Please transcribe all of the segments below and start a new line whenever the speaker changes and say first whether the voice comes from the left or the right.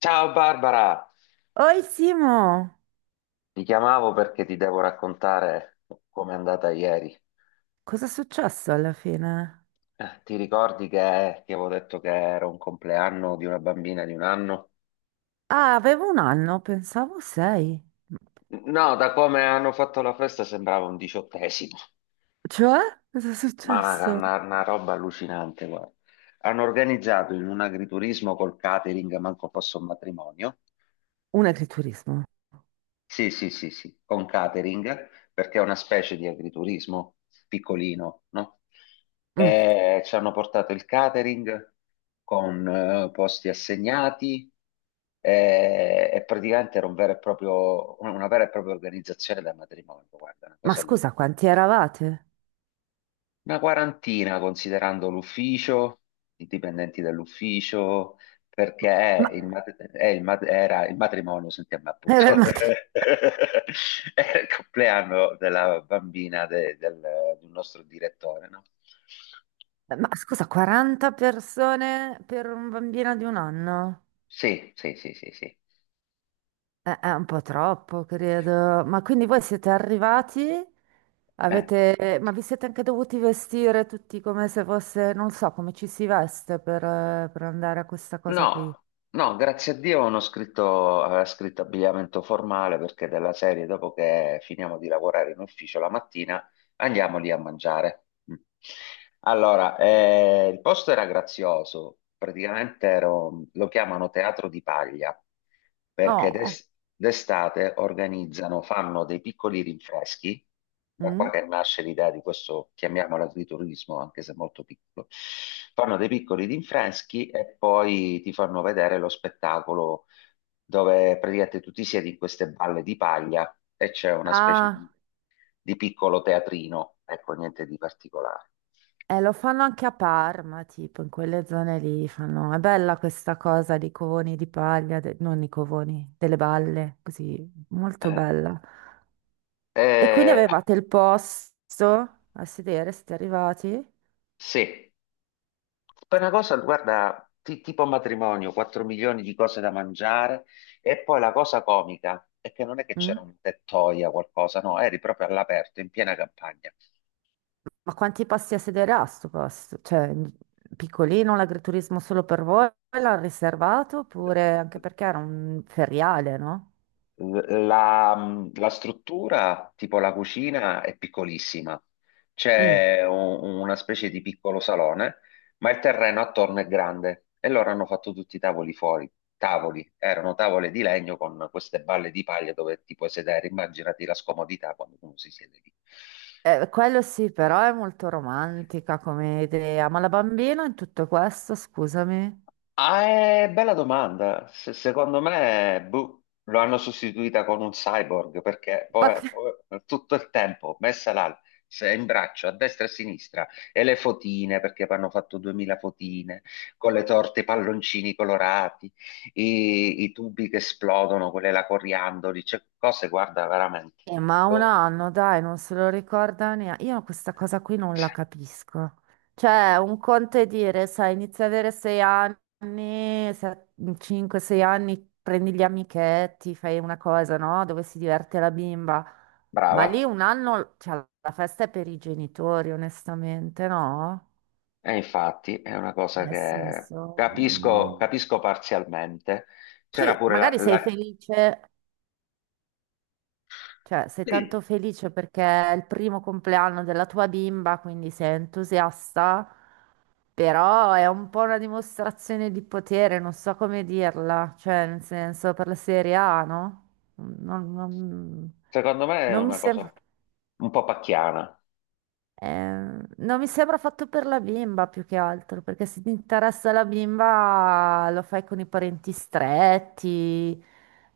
left: Ciao Barbara,
right: Oi Simo,
left: ti chiamavo perché ti devo raccontare com'è andata ieri.
right: cosa è successo alla fine?
left: Ti ricordi che ti avevo detto che era un compleanno di una bambina di un anno?
right: Ah, avevo un anno, pensavo sei.
left: No, da come hanno fatto la festa sembrava un diciottesimo,
right: Cioè? Cosa è
left: ma una,
right: successo?
left: una- una roba allucinante, guarda. Hanno organizzato in un agriturismo col catering, manco fosse un matrimonio.
right: Un agriturismo.
left: Sì, sì, sì, sì, con catering, perché è una specie di agriturismo piccolino, no?
right: Mm.
left: E ci hanno portato il catering con posti assegnati, e praticamente era un vero e proprio, una vera e propria organizzazione da matrimonio, guarda, una
right: Ma
left: cosa
right: scusa,
left: allucinante.
right: quanti eravate?
left: Una quarantina considerando l'ufficio, i dipendenti dell'ufficio, perché
right: Ma,
left: è il mat- è il mat- era il matrimonio, sentiamo
right: eh,
left: appunto,
right: ma-
left: era il compleanno della bambina del nostro direttore, no?
right: ma scusa, 40 persone per un bambino di un anno?
left: Sì, sì, sì, sì, sì.
right: È un po' troppo, credo. Ma quindi voi siete arrivati?
left: Eh,
right: Avete, ma vi siete anche dovuti vestire tutti come se fosse, non so, come ci si veste per andare a questa cosa qui.
left: No, no, grazie a Dio non ho scritto, aveva scritto abbigliamento formale perché della serie, dopo che finiamo di lavorare in ufficio la mattina, andiamo lì a mangiare. Mm. Allora, il posto era grazioso, praticamente lo chiamano Teatro di Paglia, perché
right: Oh,
left: d'estate organizzano, fanno dei piccoli rinfreschi, da qua
right: mm.
left: che nasce l'idea di questo, chiamiamolo agriturismo, anche se molto piccolo. Fanno dei piccoli rinfreschi e poi ti fanno vedere lo spettacolo dove praticamente tu ti siedi in queste balle di paglia e c'è una specie di
right: Ah,
left: piccolo teatrino, ecco, niente di particolare.
right: lo fanno anche a Parma, tipo, in quelle zone lì fanno. È bella questa cosa di covoni di paglia, non i covoni, delle balle, così, molto
left: Eh,
right: bella. E quindi
left: eh,
right: avevate il posto a sedere, siete arrivati?
left: sì, poi una cosa, guarda, tipo matrimonio, 4 milioni di cose da mangiare e poi la cosa comica è che non è che
right: Mm?
left: c'era un tettoia o qualcosa, no, eri proprio all'aperto, in piena campagna.
right: Ma quanti posti a sedere ha sto posto? Cioè, piccolino, l'agriturismo solo per voi? L'ha riservato oppure anche perché era un feriale, no?
left: L- La, la struttura, tipo la cucina, è piccolissima.
right: Mm.
left: C'è una specie di piccolo salone, ma il terreno attorno è grande e loro hanno fatto tutti i tavoli fuori. Tavoli, erano tavole di legno con queste balle di paglia dove ti puoi sedere. Immaginati la scomodità quando uno si siede lì.
right: Quello sì, però è molto romantica come idea. Ma la bambina in tutto questo, scusami.
left: Ah, è bella domanda. Secondo me, boh, lo hanno sostituita con un cyborg perché
right: Ma,
left: poi,
right: che-
left: poi tutto il tempo messa là, in braccio a destra e a sinistra e le fotine perché hanno fatto 2000 fotine con le torte, i palloncini colorati, i tubi che esplodono, quelle la coriandoli, cioè cose, guarda, veramente.
right: ma un
left: Boh.
right: anno, dai, non se lo ricorda neanche. Io questa cosa qui non la capisco. Cioè, un conto è dire, sai, inizia ad avere sei anni, 5-6 anni, prendi gli amichetti, fai una cosa, no? Dove si diverte la bimba. Ma lì
left: Brava.
right: un anno, cioè, la festa è per i genitori, onestamente, no?
left: E infatti è una cosa
right: Nel
left: che
right: senso, no.
left: capisco, capisco parzialmente. C'era
right: Sì,
left: pure la,
right: magari sei
left: la-
right: felice, cioè sei tanto
left: Sì,
right: felice perché è il primo compleanno della tua bimba, quindi sei entusiasta, però è un po' una dimostrazione di potere, non so come dirla, cioè nel senso per la serie A, no? Non, non-
left: secondo me è
right: non mi
left: una cosa
right: sembra.
left: un po' pacchiana.
right: Eh, non mi sembra fatto per la bimba più che altro, perché se ti interessa la bimba lo fai con i parenti stretti,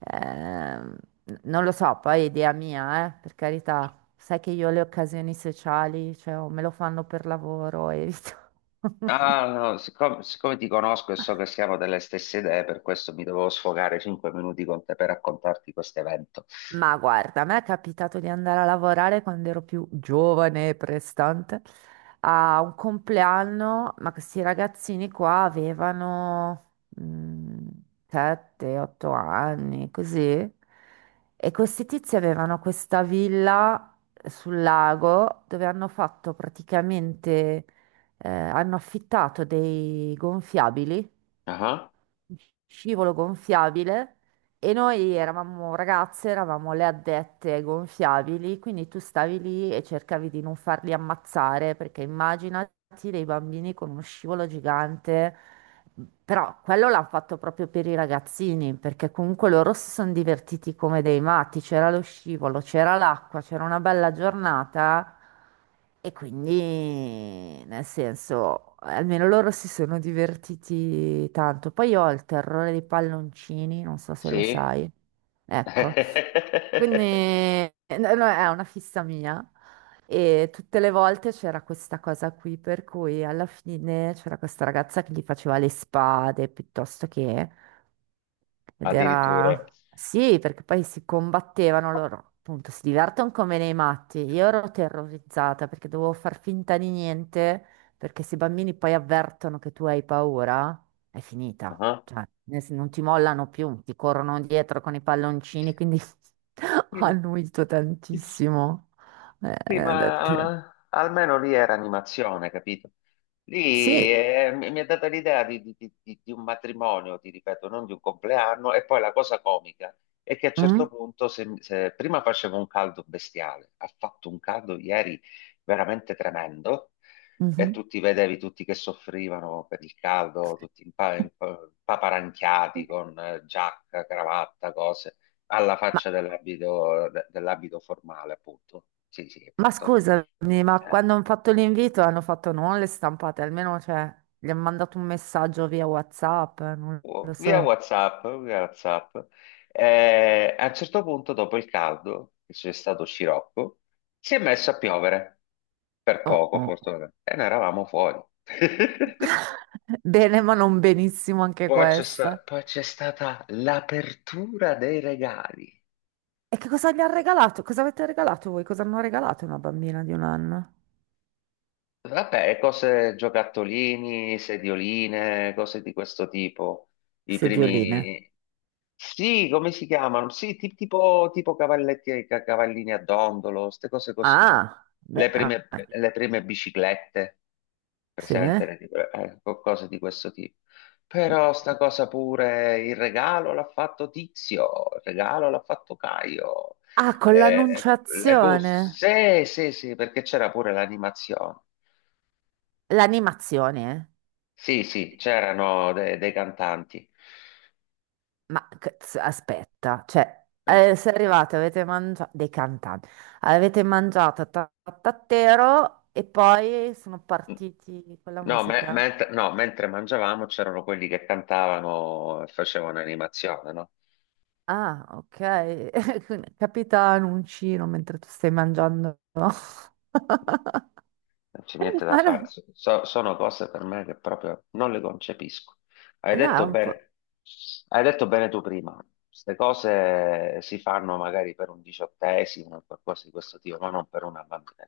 right: ehm, non lo so, poi è idea mia, per carità. Sai che io le occasioni sociali, cioè, o me lo fanno per lavoro, evito.
left: Ah, no, siccome ti conosco e so che siamo delle stesse idee, per questo mi dovevo sfogare 5 minuti con te per raccontarti questo evento.
right: Ma guarda, a me è capitato di andare a lavorare quando ero più giovane e prestante a un compleanno, ma questi ragazzini qua avevano 7-8 anni, così. E questi tizi avevano questa villa sul lago dove hanno fatto praticamente, hanno affittato dei gonfiabili,
left: Ah.
right: scivolo gonfiabile, e noi eravamo ragazze, eravamo le addette ai gonfiabili, quindi tu stavi lì e cercavi di non farli ammazzare, perché immaginati dei bambini con uno scivolo gigante. Però quello l'hanno fatto proprio per i ragazzini, perché comunque loro si sono divertiti come dei matti, c'era lo scivolo, c'era l'acqua, c'era una bella giornata, e quindi, nel senso, almeno loro si sono divertiti tanto. Poi io ho il terrore dei palloncini, non so se lo
left: Sì?
right: sai. Ecco, quindi no, no, è una fissa mia, e tutte le volte c'era questa cosa qui, per cui alla fine c'era questa ragazza che gli faceva le spade piuttosto che. Ed
left: Addirittura.
right: era... Sì, perché poi si combattevano loro, appunto, si divertono come nei matti. Io ero terrorizzata perché dovevo far finta di niente, perché se i bambini poi avvertono che tu hai paura, è finita.
left: Ah.
right: Cioè, non ti mollano più, ti corrono dietro con i palloncini, quindi ho annuito
left: Sì.
right: tantissimo.
left: Sì,
right: Eh, ho detto-
left: ma almeno lì era animazione, capito? Lì
right: Sì.
left: mi è data l'idea di un matrimonio, ti ripeto, non di un compleanno. E poi la cosa comica è che a un
right: Mm?
left: certo punto, se prima faceva un caldo bestiale, ha fatto un caldo ieri veramente tremendo, e
right: Mhm.
left: tutti vedevi tutti che soffrivano per il caldo, tutti paparanchiati con giacca, cravatta, cose alla faccia dell'abito dell'abito formale, appunto. Sì, sì,
right: Ma
left: appunto.
right: scusami, ma
left: Eh,
right: quando hanno fatto l'invito hanno fatto non le stampate, almeno cioè, gli hanno mandato un messaggio via WhatsApp, non lo
left: oh, via
right: so.
left: WhatsApp, via WhatsApp. A un certo punto, dopo il caldo, che c'è stato scirocco, si è messo a piovere. Per
right: Oh,
left: poco,
right: oh.
left: fortunatamente. E noi eravamo fuori.
right: Bene, ma non benissimo anche
left: Poi c'è sta-
right: questa.
left: poi c'è stata l'apertura dei regali.
right: E che cosa gli hanno regalato? Cosa avete regalato voi? Cosa hanno regalato a una bambina di un anno?
left: Vabbè, cose giocattolini, sedioline, cose di questo tipo. I
right: Sedioline.
left: primi... Sì, come si chiamano? Sì, tipo, cavalletti, cavallini a dondolo, queste cose così,
right: Ah,
left: no?
right: beh,
left: Le
right: ah,
left: prime, le prime biciclette,
right: sì.
left: presente, cose di questo tipo. Però sta cosa pure, il regalo l'ha fatto Tizio, il regalo l'ha fatto Caio.
right: Ah, con
left: Le
right: l'annunciazione.
left: buste, sì, sì, sì, perché c'era pure l'animazione.
right: L'animazione, eh.
left: Sì, sì, c'erano dei cantanti.
right: Ma cazzo, aspetta, cioè,
left: Eh,
right: se arrivate, avete mangiato dei cantanti, avete mangiato tattatero e poi sono partiti con la
left: No, me-
right: musica?
left: mentre, no, mentre mangiavamo c'erano quelli che cantavano e facevano animazione, no?
right: Ah, ok. Capita un uncino mentre tu stai mangiando.
left: Non c'è niente da
right: Ma
left: fare.
right: no,
left: Sono cose per me che proprio non le concepisco. Hai
right: no, è
left: detto
right: un po'.
left: bene, hai detto bene tu prima. Queste cose si fanno magari per un diciottesimo o qualcosa di questo tipo, ma non per una bambina.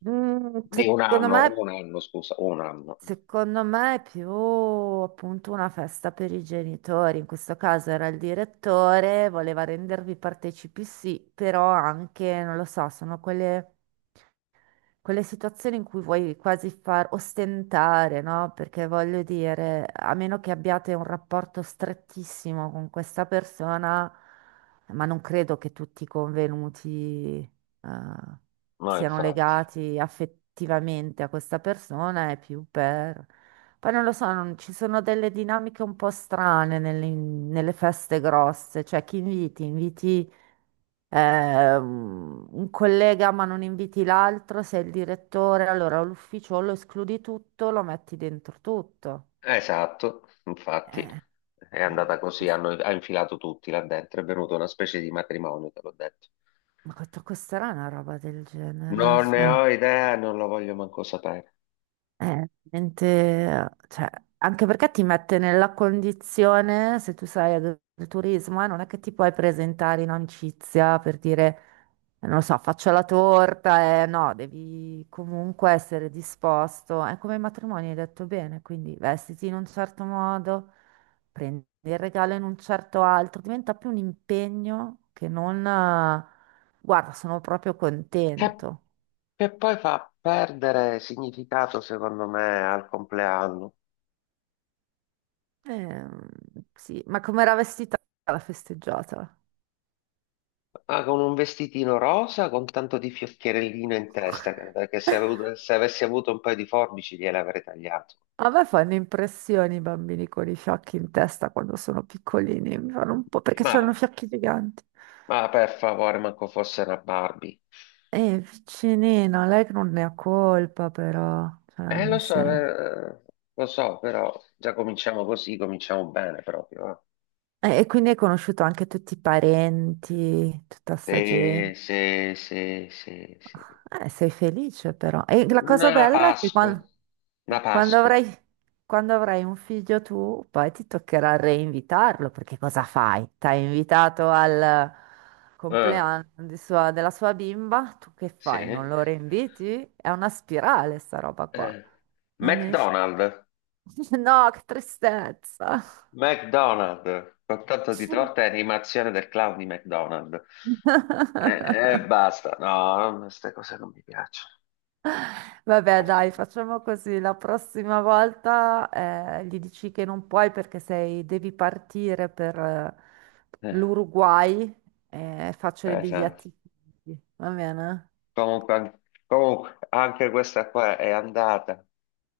right: Mm,
left: Di
right: secondo me.
left: un anno, scusa, un anno.
right: Secondo me è più appunto una festa per i genitori, in questo caso era il direttore, voleva rendervi partecipi, sì, però anche, non lo so, sono quelle quelle situazioni in cui vuoi quasi far ostentare, no? Perché voglio dire, a meno che abbiate un rapporto strettissimo con questa persona, ma non credo che tutti i convenuti, eh,
left: No,
right: siano
left: infatti.
right: legati affettivamente a questa persona, è più per... Poi non lo so, ci sono delle dinamiche un po' strane nelle, nelle feste grosse, cioè chi inviti? Inviti un collega ma non inviti l'altro, sei il direttore, allora l'ufficio lo escludi tutto, lo metti dentro tutto.
left: Esatto, infatti
right: Eh,
left: è
right: eh,
left: andata così, ha infilato tutti là dentro, è venuta una specie di matrimonio, te l'ho detto.
right: costerà una roba del genere?
left: Non ne
right: Cioè,
left: ho idea, non lo voglio manco sapere.
right: eh, veramente, cioè, anche perché ti mette nella condizione, se tu sai del turismo, non è che ti puoi presentare in amicizia per dire, non lo so, faccio la torta, no, devi comunque essere disposto. È come i matrimoni, hai detto bene, quindi vestiti in un certo modo, prendi il regalo in un certo altro, diventa più un impegno che non, guarda, sono proprio
left: Che,
right: contento.
left: che poi fa perdere significato, secondo me, al compleanno.
right: Ehm, sì, ma com'era vestita la festeggiata?
left: Ah, con un vestitino rosa, con tanto di fiocchierellino in testa, perché se avessi avuto un paio di forbici gliele avrei tagliato.
right: A me fanno impressione i bambini con i fiocchi in testa quando sono piccolini, mi fanno un po' perché hanno
left: Ma,
right: fiocchi giganti.
left: ma per favore, manco fosse una Barbie.
right: E vicinina, lei che non ne ha colpa però, cioè,
left: Lo
right: nel
left: so,
right: senso-
left: lo so, però già cominciamo così, cominciamo bene proprio.
right: e quindi hai conosciuto anche tutti i parenti, tutta sta
left: eh.
right: gente.
left: Se, se.
right: Sei felice però. E la
left: Una
right: cosa bella è che
left: Pasqua, una
right: quando,
left: Pasqua.
right: avrai, quando avrai un figlio tu, poi ti toccherà reinvitarlo, perché cosa fai? T'hai invitato al
left: Eh,
right: compleanno di della sua bimba, tu che
left: sì.
right: fai? Non lo reinviti? È una spirale sta roba qua.
left: Eh.
right: Non esci.
left: McDonald's,
right: No, che tristezza.
left: McDonald's, con tanto di torta e animazione del clown di McDonald's. E basta, no, queste cose non mi piacciono.
right: Vabbè, dai, facciamo così. La prossima volta gli dici che non puoi perché devi partire per
left: Eh,
right: l'Uruguay e faccio le
left: esatto.
right: biglietti. Va bene?
left: Comunque, anche questa qua è andata.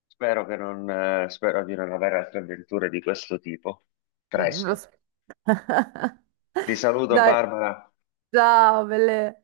left: Spero di non avere altre avventure di questo tipo.
right: Mm, lo
left: Presto.
right: so.
left: Ti saluto,
right: Dai,
left: Barbara.
right: ciao, belle.